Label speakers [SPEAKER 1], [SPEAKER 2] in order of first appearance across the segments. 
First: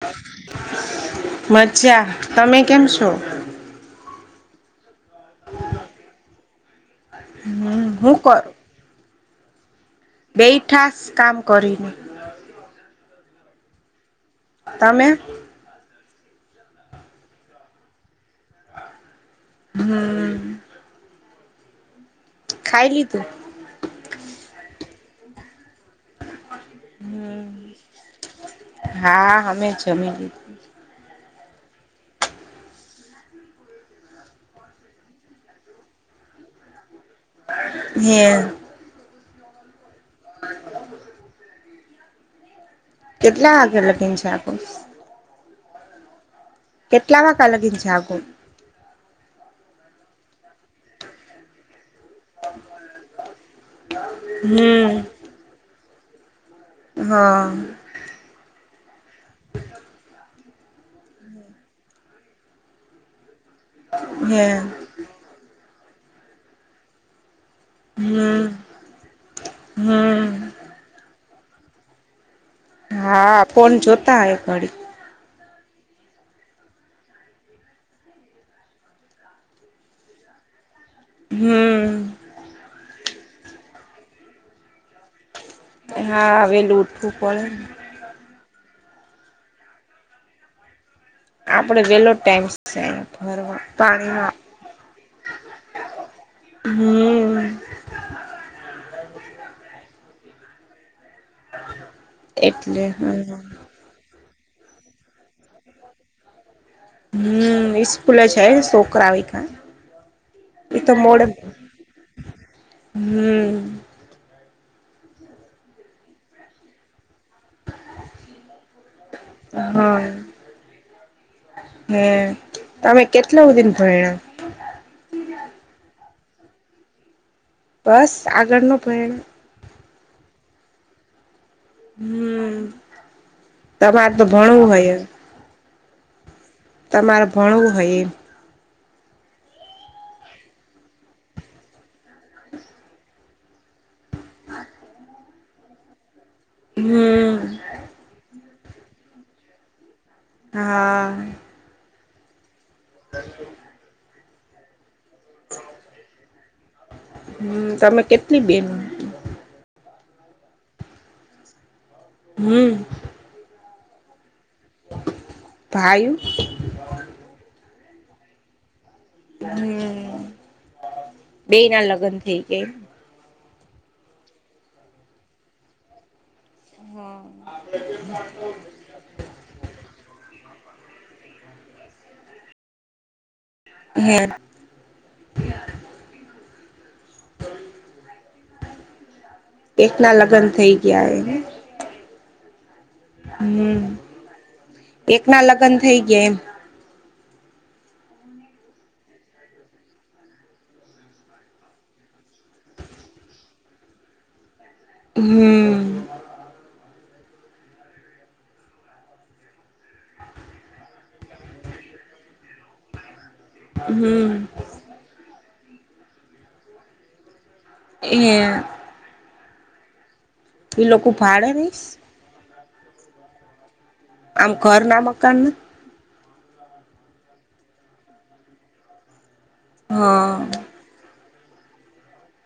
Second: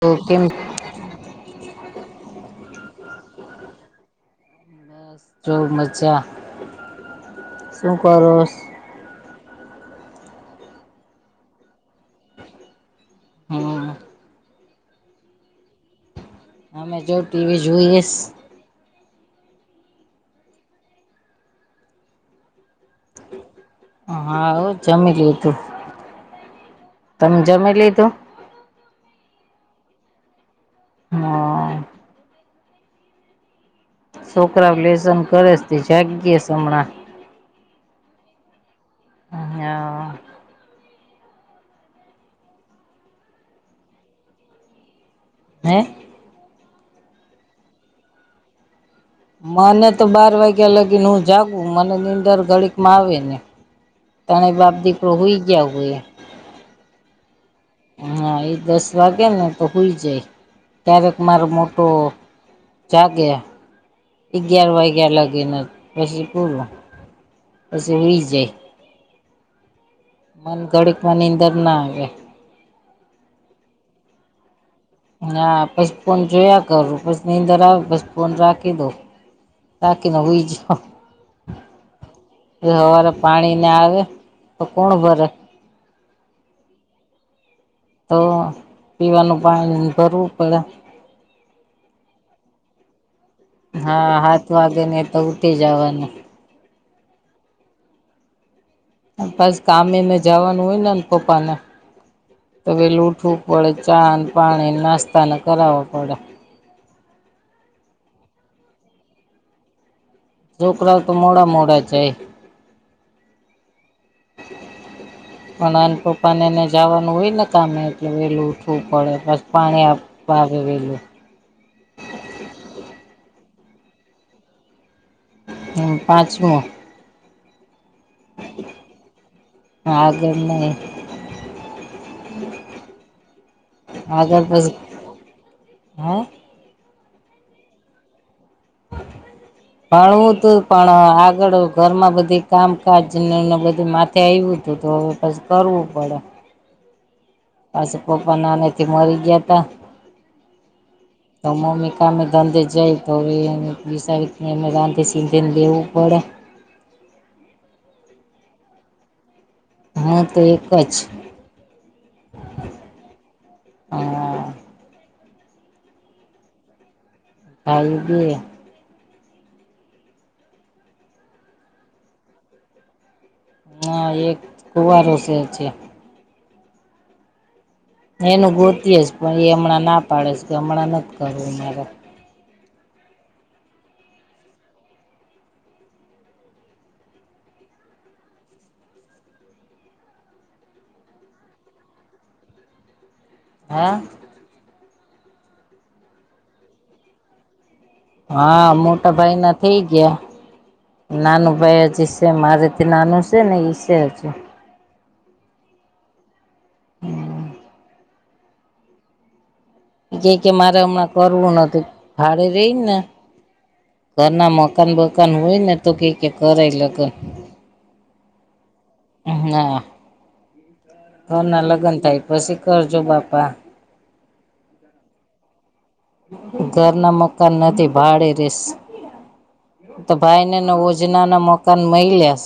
[SPEAKER 1] તો કેમ
[SPEAKER 2] [inaudible] મજા, તમે કેમ છો?
[SPEAKER 1] બોઉ મજા
[SPEAKER 2] હમ્મ,
[SPEAKER 1] શું
[SPEAKER 2] હું કર
[SPEAKER 1] કરોસ?
[SPEAKER 2] બેઠાસ, કામ કરીને.
[SPEAKER 1] હમ્મ.
[SPEAKER 2] તમે?
[SPEAKER 1] અમે જો ટીવી જોઈએશ.
[SPEAKER 2] હમ્મ ખાઈલીધું?
[SPEAKER 1] [inaudible] હા, હો, જમી લીધું. તમે જમી
[SPEAKER 2] હમ
[SPEAKER 1] લીધું?
[SPEAKER 2] હા, અમે જમી લીધું.
[SPEAKER 1] હા છોકરાઓ લેસન કરેસ, તે જાગીયે સી હમણાં.
[SPEAKER 2] [unintelligible]
[SPEAKER 1] હા
[SPEAKER 2] [inaudible] કેટલા વાગયા લગીને છે? આપડુ.
[SPEAKER 1] હે
[SPEAKER 2] કેટલા વાગ્યા લગીન જાગુ?
[SPEAKER 1] મને તો, બાર વાગ્યા લગીન હું જાગું. મને- દર ઘડીક માં આવે નઈ, તણે બાપ
[SPEAKER 2] હમ
[SPEAKER 1] દીકરો હુઈ ગયા હોય.
[SPEAKER 2] હા
[SPEAKER 1] હા, ઈ દસ વાગે ને તો હુંઈ જાય. ક્યારેક મારો મોટો- -જાગે
[SPEAKER 2] હે
[SPEAKER 1] અગિયાર વાગ્યા લાગીન, પછી પૂરું. પછી હુઈ
[SPEAKER 2] હમ્મ,
[SPEAKER 1] જાય
[SPEAKER 2] હમ્મ.
[SPEAKER 1] મન, ઘડીકમાં નીંદર ના આવે.
[SPEAKER 2] હા, ફોન જોતા હોયક.
[SPEAKER 1] હા, પછી ફોન જોયા કરું, પછી, નીદર આવે પછી ફોન રાખી દઉ. રાખી ને હુંઈ જઉ.
[SPEAKER 2] હમ
[SPEAKER 1] હવારે પાણી ના આવે, તો કોણ ભરે?
[SPEAKER 2] હા, વેલું ઉઠવું પડે ને?
[SPEAKER 1] તો, પીવાનું પાણી ભરવું પડે.
[SPEAKER 2] આપડે, વેલો ટાઈમ છે ભરવાનો.
[SPEAKER 1] હા, હાત વાગે ને તો ઉઠી જવાનું.
[SPEAKER 2] હમ્મ.
[SPEAKER 1] પછ, કામે ને જવાનું હોય ને, આન પપ્પાને, તો
[SPEAKER 2] એટલે
[SPEAKER 1] વેલુ ઉઠવું
[SPEAKER 2] હમ
[SPEAKER 1] પડે. ચા, ન પાણી, નાસ્તાને કરાવા પડે.
[SPEAKER 2] હમ્મ, ઈસ્કૂલએ જાય છોકરાને ઈકાં.
[SPEAKER 1] છોકરાઓ તો મોડા મોડા જાય.
[SPEAKER 2] હમ
[SPEAKER 1] પણ આન પપ્પા ને એને જવાનું હોય ને કામે. એટલે વહેલું ઉઠવું પડે. બસ પાણી
[SPEAKER 2] હા
[SPEAKER 1] આપ આવેે વહેલું.
[SPEAKER 2] હે. તમે કેટલે હુધીન ભયણાં?
[SPEAKER 1] હું પાંચમું.
[SPEAKER 2] બસ? આગળ નો ભયણાં?
[SPEAKER 1] ના આગળ નહિં.
[SPEAKER 2] હમ્મ. તમારે તો ભણવું હોય એમ.
[SPEAKER 1] હે?
[SPEAKER 2] તમારે ભણવું હોય એમ. [inaudible]
[SPEAKER 1] ભણવું તું, પણ આગળ ઘરમાં બધી કામકાજ ને એને બધી માથ થે આયવુ તું તો હવે પછી કરવું પડે.
[SPEAKER 2] હમ્મ.
[SPEAKER 1] પાસું પપ્પા નાનેથી મરી ગિયા તા.
[SPEAKER 2] હા.
[SPEAKER 1] તો મમ્મી કામે ધંધે જાય, તો હવે એને [unintelligible] રાંધી સીંધીને દેવું પડે.
[SPEAKER 2] હમ્મ. તમે કેટલી બહેનું?
[SPEAKER 1] હું તો એક જ.
[SPEAKER 2] હમ્મ.
[SPEAKER 1] હા.
[SPEAKER 2] ભાયું?
[SPEAKER 1] ભાયુ બે.
[SPEAKER 2] હમ્મ. બેઈ ના લગ્ન થઈ ગયા?
[SPEAKER 1] હા. એક કુવારો સે છે.
[SPEAKER 2] હા.
[SPEAKER 1] હવે એનું ગોતીએ છ, પણ ઈ હમણાં ના પાડેસ, કે હમણાં નથ કરવું મારે.
[SPEAKER 2] [inaudible] [inaudible] એકના લગ્ન થઇ ગયા એને. હમ્મ.
[SPEAKER 1] હા
[SPEAKER 2] એક ના લગ્ન થઇ ગયા એમ?
[SPEAKER 1] હા. મોટા ભાઈ ના થઇ ગયા. નાનું ભાઈ હજી સે. મારે થી નાનું સે ને ઈ સે હજી.
[SPEAKER 2] હમ્મ.
[SPEAKER 1] હા. ઈ ક્યે કે મારે હમણાં કરવું નથી. ભાડે રેઈ ના ઘર
[SPEAKER 2] હમ
[SPEAKER 1] ના મકાન-બકાન હોય ને તો ક્યે કે કરાય લગન.
[SPEAKER 2] [unintelligible]
[SPEAKER 1] [unintelligible]
[SPEAKER 2] એ લોકો
[SPEAKER 1] ઘર
[SPEAKER 2] ભાડે
[SPEAKER 1] ના
[SPEAKER 2] રહીશ
[SPEAKER 1] લગ્ન થાય, પછી કરજો બાપા.
[SPEAKER 2] આમ ઘર ના મકાન નથ?
[SPEAKER 1] ઘર ના મકાન નથી. ભાડે રહેશ. તો
[SPEAKER 2] હા
[SPEAKER 1] ભાઈને નવો જ જેના ના મકાન મઈલ્યાસ.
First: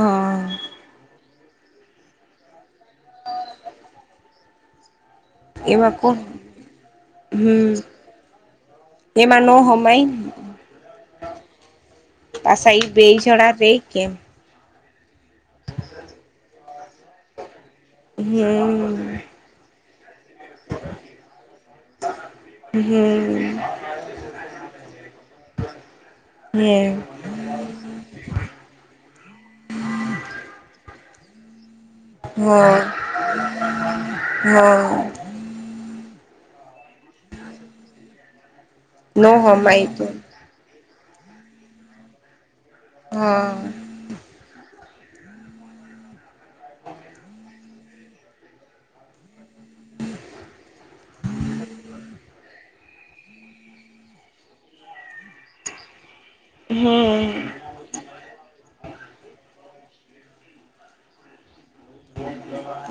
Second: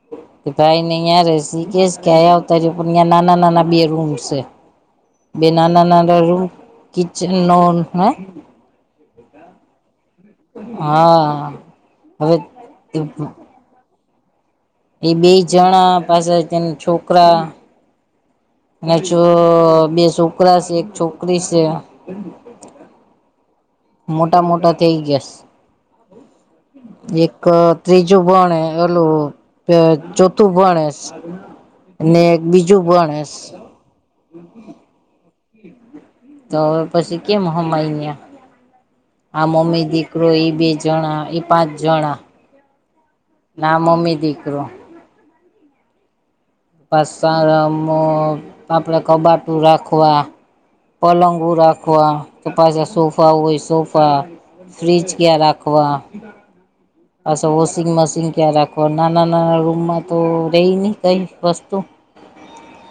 [SPEAKER 2] હા
[SPEAKER 1] ઈ ભાઈ ને યાં રહેશ. ઈ કહેશ કે અહિંયાં આવ તારી ઉપર ન્યાં નાના-નાના બે રૂમ સે. બે
[SPEAKER 2] એમાં કોણ
[SPEAKER 1] નાના-નાના રૂમ [unintelligible]
[SPEAKER 2] તેમાં નો હમાયન.
[SPEAKER 1] હા હવે
[SPEAKER 2] પાછા એ બે જણા રે કે.
[SPEAKER 1] એ બે જણા પાછા તેન છોકરા.
[SPEAKER 2] [unintelligible]
[SPEAKER 1] અ અ બે છોકરા છે એક છોકરી છે.
[SPEAKER 2] હમ.
[SPEAKER 1] મોટા મોટા થઈ ગયા છે.
[SPEAKER 2] [unintelligible]
[SPEAKER 1] એક ત્રીજું ભણે ઓલું અ ચોથું ભણે.
[SPEAKER 2] [inaudible]
[SPEAKER 1] ને એક
[SPEAKER 2] હા
[SPEAKER 1] બીજું ભણેસ.
[SPEAKER 2] હા
[SPEAKER 1] તો હવે પછી કેમ સમજવું.
[SPEAKER 2] નો
[SPEAKER 1] આ
[SPEAKER 2] હમાય
[SPEAKER 1] મમ્મી
[SPEAKER 2] તો
[SPEAKER 1] દીકરો ઈ બે જણા એ પાંચ જણા.
[SPEAKER 2] હા
[SPEAKER 1] હા મમ્મી દીકરો. [unintelligible] આપડે કબાટું રાખવા. પલંગો રાખવા તો પાછા સોફા હોય તો સોફા. ફ્રિજ ક્યાં રાખવા
[SPEAKER 2] હમ
[SPEAKER 1] પાછા વોશિ. વોશિંગ મશીન ક્યાં રાખવુ નાના નાના રૂમમાં તો રહી નહીં કંઈ વસ્તુ.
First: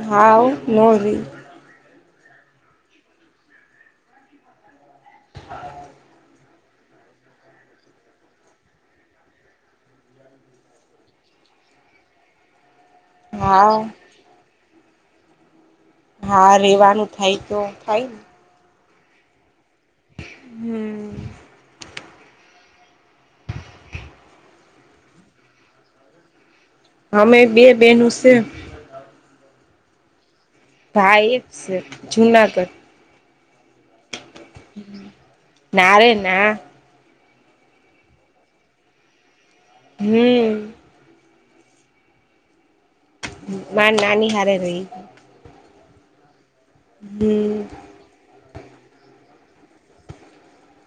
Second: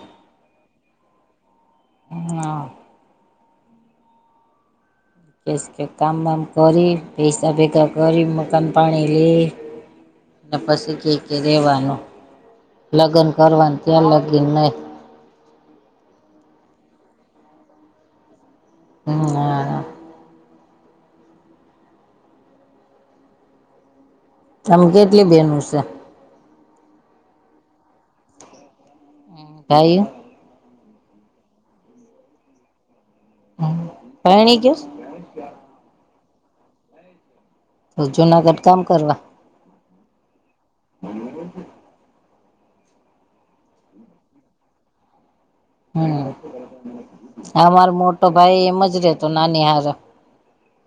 [SPEAKER 2] હા હો નો રયે.
[SPEAKER 1] [unintelligible] કેસ કે કામ વામ કરી પૈસા ભેગા કરી મકાન પાણી લે. અને પછી કે કે રેવાનું લગ્ન
[SPEAKER 2] હાવ
[SPEAKER 1] કરવાનું ત્યાં લગીન નય.
[SPEAKER 2] હા રેવાનું થાય તો થાય ને.
[SPEAKER 1] [inaudible]
[SPEAKER 2] હમ.
[SPEAKER 1] તમ કેટલી બેનો શે.
[SPEAKER 2] અમે બે બેનુ શે.
[SPEAKER 1] ભાઈઓ.
[SPEAKER 2] ભાઈ એક છે જુનાગઢ.
[SPEAKER 1] પૈણી ગ્યો શ.
[SPEAKER 2] ના રે ના.
[SPEAKER 1] તો જુનાગઢ કામ કરવા.
[SPEAKER 2] હમ. માર નાની હારે રેય.
[SPEAKER 1] હમ.
[SPEAKER 2] હમ.
[SPEAKER 1] અમાર મોટો ભાઈ એમ જ રેતો નાની હારે.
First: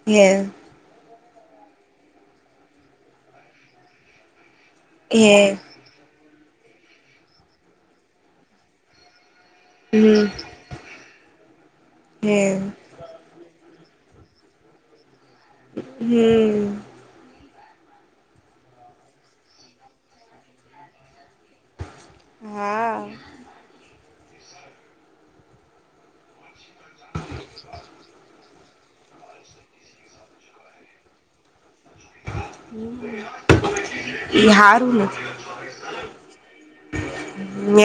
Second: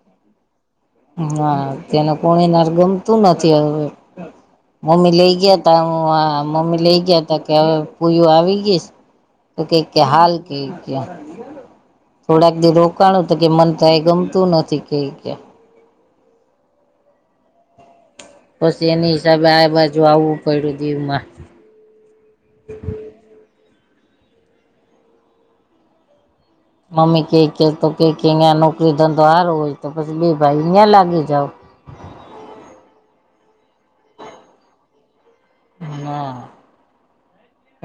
[SPEAKER 2] એમ.
[SPEAKER 1] હા, તેને કોડીનાર ગમતું નથી, હવે. મમ્મી લઈ
[SPEAKER 2] હે
[SPEAKER 1] ગયા તા, હ મમ્મી લઈ ગયા તા, કે હવે ફોયું આવી ગઈસ. તો કે ક્યા
[SPEAKER 2] હમ
[SPEAKER 1] હાલ કે ક્યા
[SPEAKER 2] હે
[SPEAKER 1] થોડા એક દી રો કાણું તો કે મન તો અહીંયા ગમતું નથી, કેય કે.,
[SPEAKER 2] હમ.
[SPEAKER 1] પછી એની હિસાબે, આ બાજુ આવવું પડ્યું, દીવમાં.
[SPEAKER 2] હા.
[SPEAKER 1] મમ્મી કે કેતો કે કે અહીયા નોકરી ધંધો સાર હોય, તો પછી બે ભાઈ અહયા લાગી જાવ.
[SPEAKER 2] એ હારું ને.
[SPEAKER 1] ના,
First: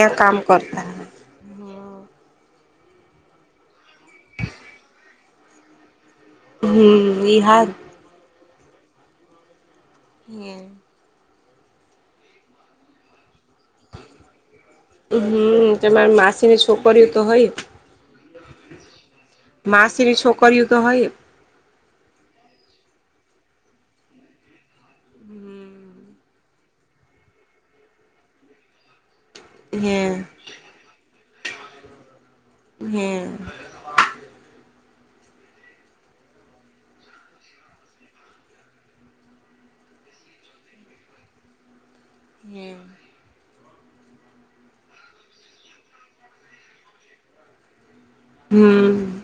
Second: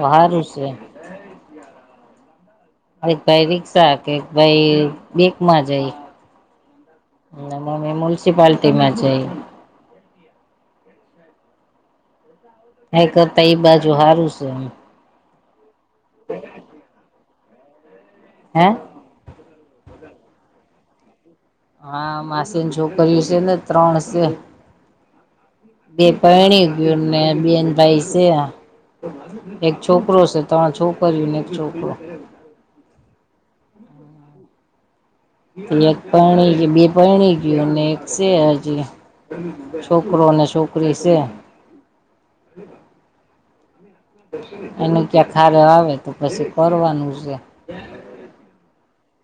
[SPEAKER 1] એ
[SPEAKER 2] કામ
[SPEAKER 1] હારું છે.
[SPEAKER 2] કરતા
[SPEAKER 1] એક ભાઈ રિક્ષા કે એક ભાઈ બેકમાં જાય.
[SPEAKER 2] હમ ઈ
[SPEAKER 1] ને
[SPEAKER 2] હારું
[SPEAKER 1] મમ્મી મુયુનિસિપાલટીમાં જાય.
[SPEAKER 2] હમ્મ.
[SPEAKER 1] હે કરતા એ બાજુ સારું છે, એમ.
[SPEAKER 2] હમ્મ, તમારી માસીની છોકરીઓ તો હોય.
[SPEAKER 1] હે?
[SPEAKER 2] માસીની છોકરીઓ તો હોય.
[SPEAKER 1] હા, માસીની છોકરીઓ છે ને, ત્રણ છે. બે પહેણી ગયુંને બેન ભાઈ છે આ. એક
[SPEAKER 2] હે
[SPEAKER 1] છોકરો છે, ત્રણ છોકરરીયું ને એક છોકરો.
[SPEAKER 2] હમ્મ.
[SPEAKER 1] ને એક પરણી બે પરણી ગયું અને એક છે, હજી. છોકરો ને છોકરી છે.
[SPEAKER 2] હે
[SPEAKER 1] એને ક્યાં હારે આવે, તો પછી કરવાનું છે.
[SPEAKER 2] હમ્મ.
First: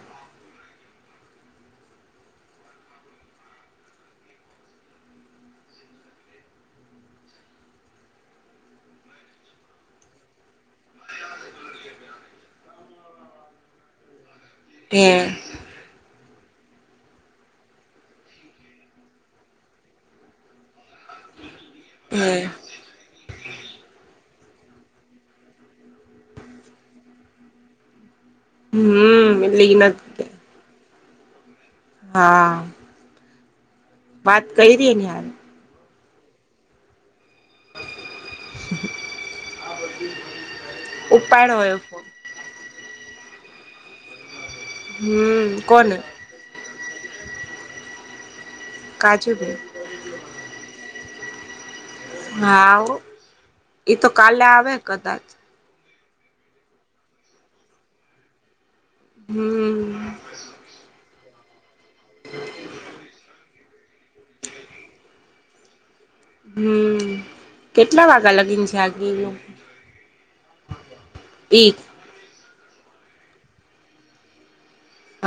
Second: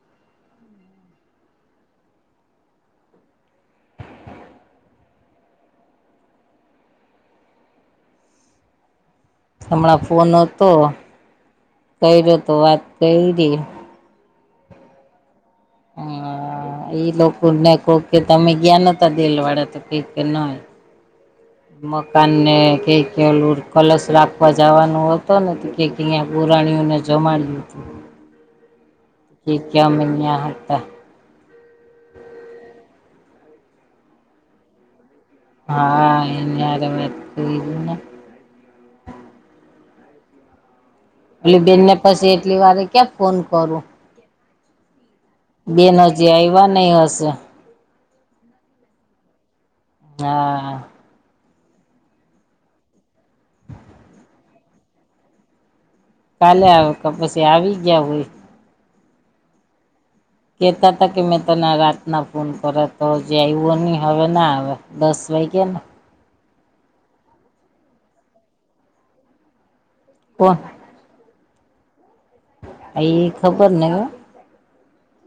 [SPEAKER 1] હમણાં ફોન હતો, કર્યો તો વાત કઈરી.
[SPEAKER 2] હમ્મ.
[SPEAKER 1] હા. હા એ લોકો ને કો કે તમે ગયા નતા દેલ વાળા તો કઈ કે નહીં.
[SPEAKER 2] હે
[SPEAKER 1] મકાનને કેક કેલું કલશ રાખવા જવાનો હતો, ને કે અહીંયા પુરાણીઓને જમાડી હતું.
[SPEAKER 2] હમ
[SPEAKER 1] કી
[SPEAKER 2] એટલે
[SPEAKER 1] કે
[SPEAKER 2] ઈના
[SPEAKER 1] મિન્યા હતા.
[SPEAKER 2] હા. વાત કરી રહી ની હાલ.
[SPEAKER 1] હા, એની હારે વાત કરી ને.
[SPEAKER 2] [unintelligible] ઉપાડો
[SPEAKER 1] પલી
[SPEAKER 2] એ
[SPEAKER 1] બેનને
[SPEAKER 2] ફોન
[SPEAKER 1] પછી એટલી વાર ક્યાં ફોન કરું.
[SPEAKER 2] હમ્મ.
[SPEAKER 1] બેન હજી આઈવા નહિ હશે.
[SPEAKER 2] કાચુ બી.
[SPEAKER 1] હા.
[SPEAKER 2] હા, હો. એ તો કાલે આવે કદાચ.
[SPEAKER 1] કાલે આવે કે પછી આવી ગયા હોય.
[SPEAKER 2] હમ્મ.
[SPEAKER 1] કે કેતા કે મેં તને રાત ના ફોન કર તો હજી આવ્યો ની. હવે ના આવે દસ વાગ્યા ને.
[SPEAKER 2] હમ્મ કેટલા વાગ્યા લગીને આજ બી નો?
[SPEAKER 1] તો.
[SPEAKER 2] ઈ.
[SPEAKER 1] આ એ ખબર નહીં હો.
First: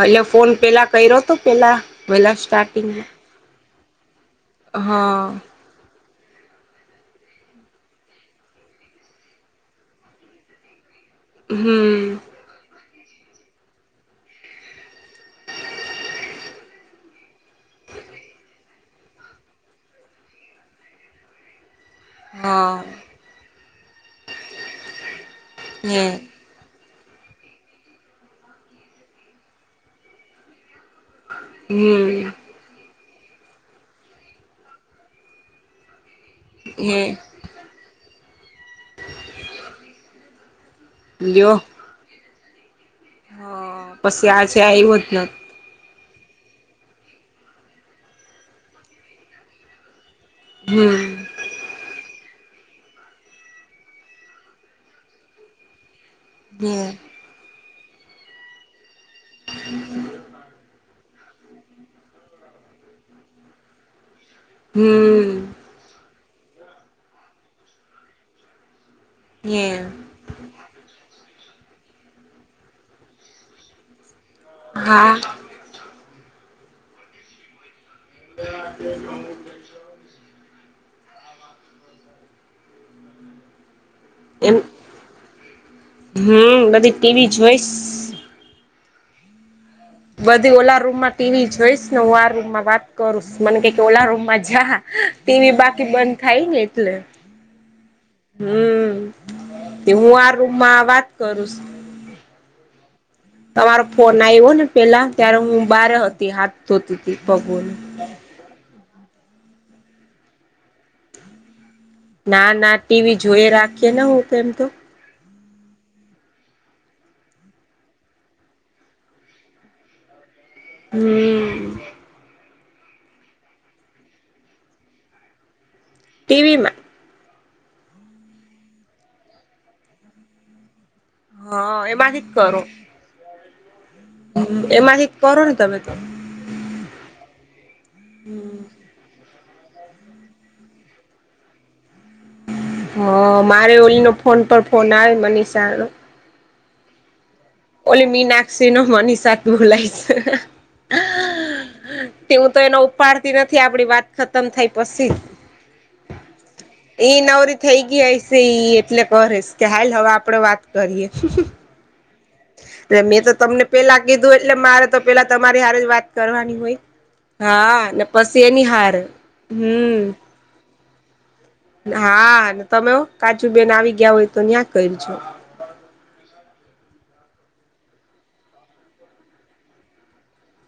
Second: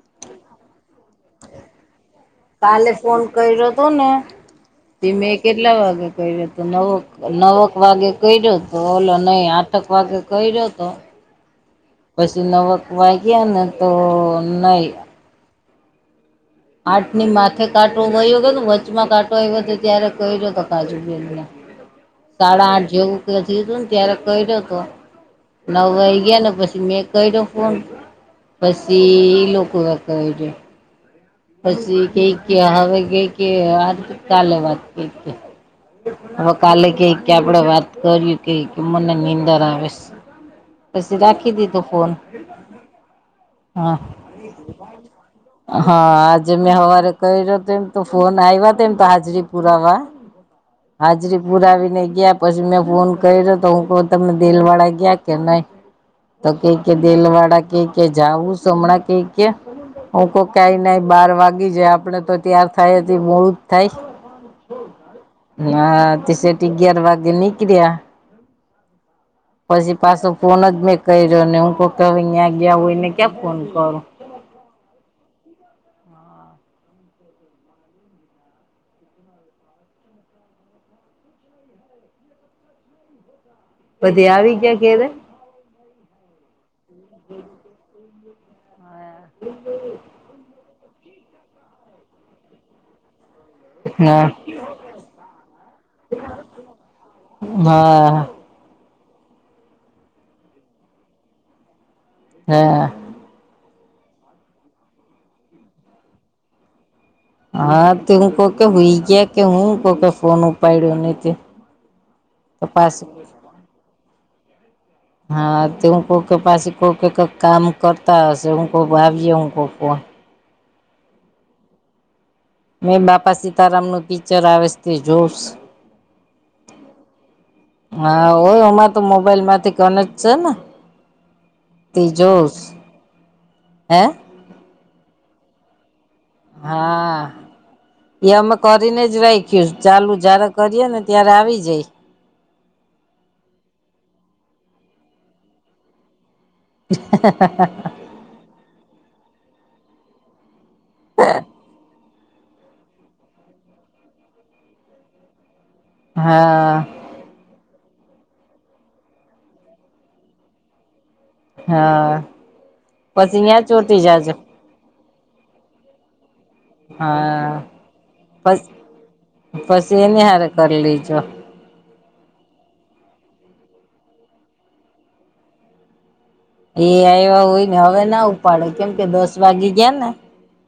[SPEAKER 2] એટલે ફોન પેલા કર્યો પેલા પેલા સ્ટાર્ટિંગ
[SPEAKER 1] કાલે
[SPEAKER 2] મા.
[SPEAKER 1] ફોન કર્યો તો ને તે મેં કેટલા વાગે કર્યો હતો નવો. નવક વાગે કર્યો હતો ઓલો નહી આઠક વાગે કર્યો હતો.
[SPEAKER 2] હમ્મ.
[SPEAKER 1] પછી નવક વાગ્યા ને તો નઈ. આટ ની માથે કાટો વયો ગયો કે વચમાં કાટ એ બધા ત્યારે ક્યો તો કાજુ બેન ને
[SPEAKER 2] [inaudible]
[SPEAKER 1] સાડા આઠ જેવું ક હતું ને ત્યારે કર્યો તો નવ
[SPEAKER 2] હે
[SPEAKER 1] વાઈ ગા ને પછી મેં કયરો ફોન પછી એ લોકો કર્યું. પછી
[SPEAKER 2] હમ
[SPEAKER 1] કઈ કે હવે કઈ કે આ કાલે વાત કે હવે કાલે
[SPEAKER 2] હે
[SPEAKER 1] કે કે આપડે વાત કરી્યું કે મને નીંદણ આવેશ પછી રાખી
[SPEAKER 2] લ્યો
[SPEAKER 1] દીધું ફોન હા.
[SPEAKER 2] એ આજે આયવો જ નો
[SPEAKER 1] હા આજે મેં હવારે કયરો તો ફોન આયવા તેમ તો હાજરી પુરવા
[SPEAKER 2] હમ
[SPEAKER 1] હાજરી પુરા આવીને ગયા પછી મેં ફોન કર્યો તો હું કઉં તમે દીલ વાળા ગયા કે નહી. તો કઈ
[SPEAKER 2] હે
[SPEAKER 1] કે દેલવાડા કઈ કે જાઉશ હમણાં કઈ કે હું કોક કઈ નાઈ બાર વાગી જાય આપડે તો ત્યાર થાય હતી મોળું જ થાય.
[SPEAKER 2] હમ્મ.
[SPEAKER 1] હા તે શેઠ અગિયાર વાગે નીકળ્યા.
[SPEAKER 2] હે
[SPEAKER 1] પછી પાછો ફોન જ મેં કર્યો નહી હું કહું કે હવે ન્યા ગયા હોયને ક્યા ફોન કરું.
[SPEAKER 2] હા.
[SPEAKER 1] [inaudible]
[SPEAKER 2] [unintelligible]
[SPEAKER 1] બધે આવી ગયા ઘેરે
[SPEAKER 2] હમ્મ બધી ટીવી જોઈશ.
[SPEAKER 1] હા. [unintelligible]
[SPEAKER 2] બધી ઓલા રૂમમાં ટીવી જોઈશ ને હું આ રૂમમાં વાત કરું મને કે ઓલા
[SPEAKER 1] હા
[SPEAKER 2] રૂમમાં જા ટીવી બાકી બંધ થાય ને એટલે
[SPEAKER 1] હા.
[SPEAKER 2] હમ્મ એ હું આ રૂમમાં વાત કરુંશું.
[SPEAKER 1] હા.
[SPEAKER 2] તમારો ફોન આવ્યો ને પેલા ત્યારે હું બાર હતી હાથ ધોતી પગો
[SPEAKER 1] હા તે હું કોકે હો ગયા કે હું કોકે ફોન ઉપાડયો નહીં.
[SPEAKER 2] ના ના ટીવી જોઈ રાખીએ ને હું એમ તો
[SPEAKER 1] હા તે હું કોકે પાછી કોઈ કઈક કામ કરતા હશે હું કોઈ આવીય હું કોક
[SPEAKER 2] હમ્મ
[SPEAKER 1] મેં બાપા સીતારામ નું પિક્ચર આવેશ તે જોઉંશ.
[SPEAKER 2] ટીવી માં.
[SPEAKER 1] હા હોય અમાર તો મોબાઈલ માંથી કનેક્ટ છે ને
[SPEAKER 2] હા
[SPEAKER 1] તે
[SPEAKER 2] એમાંથી જ
[SPEAKER 1] જોઉંશ
[SPEAKER 2] કરો
[SPEAKER 1] હે.
[SPEAKER 2] એમાંથી કરોને તમે તો?
[SPEAKER 1] હા. એમાં કરીને જ રાખ્યું ચાલુ જ્યારે કરીએે ને ત્યારે આવી જાય.
[SPEAKER 2] હ મારે ઓલીનો ફોન પર ફોન આવે મનીષાનો
[SPEAKER 1] [inaudible]
[SPEAKER 2] ઓલી મીનાક્ષી ન મનીષા દૂર લઈ જ તે હું તો એનો ઉપાડતી નથી, આપડી વાત ખતમ થાઈ પછી
[SPEAKER 1] હા
[SPEAKER 2] ઈ નવરી થઈ ગઈ હશે ઈ એટલે કરે છે કે, હાલ હવે આપડે વાત કરીએ.
[SPEAKER 1] હા
[SPEAKER 2] મેં તો
[SPEAKER 1] પછી
[SPEAKER 2] તમને
[SPEAKER 1] ત્યાં ચોટી
[SPEAKER 2] પેલા
[SPEAKER 1] જાજો
[SPEAKER 2] કીધું એટલે મારે તો પેલા તમારે હારે જ વાત કરવાની હોય. હા.. ને પછી
[SPEAKER 1] પછ
[SPEAKER 2] એની હાર, હમ
[SPEAKER 1] પછી એને હારે કરી લેજો.
[SPEAKER 2] હા, તમે હો કાચું બેન આવી ગયા હોય તો ન્યા કરજો.
[SPEAKER 1] એ આયવા હોય ને અવે ના ઉપાડે, કેમ કે દસ વાગી ગયાને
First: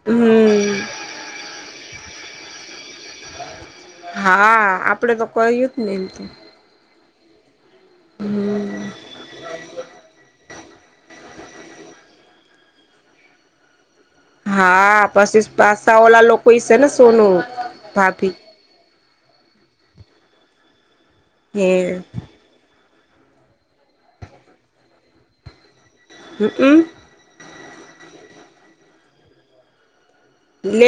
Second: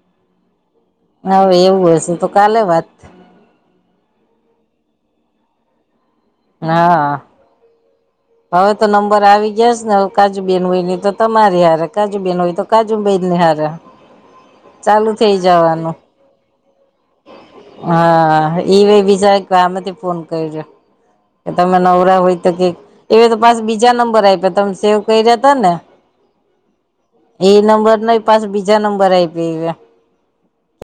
[SPEAKER 2] હમ [unintelligible]
[SPEAKER 1] અવે એવું હશે, તો કાલે વાત
[SPEAKER 2] [inaudible] હા, આપડે તો કહ્યું જ ને એમ‌ તો
[SPEAKER 1] હા
[SPEAKER 2] [unintelligible]
[SPEAKER 1] હવે તો નંબર આવી ગયા છે ને, હવે કાજુબેન હોય નય તો તમારી હારે, કાજુબેન હોય તો કાજુ બેનની હારે.
[SPEAKER 2] હા,
[SPEAKER 1] ચાલુ થઇ
[SPEAKER 2] પછી
[SPEAKER 1] જવાનું
[SPEAKER 2] પાસા વાલા લોકો ઈ છે ને સોનું ભાભી
[SPEAKER 1] હા એ બીજા એક ભા માંથી ફોન કર્યો, કે તમે નવરા હોય તો કે એણે તો પાસા બીજા નંબર આપ્યાં, તમે સેવ કરીયા તા ને
[SPEAKER 2] હમ, અમ
[SPEAKER 1] એ નંબર નઈ પાછા બીજા નંબર આયપીયા
[SPEAKER 2] લે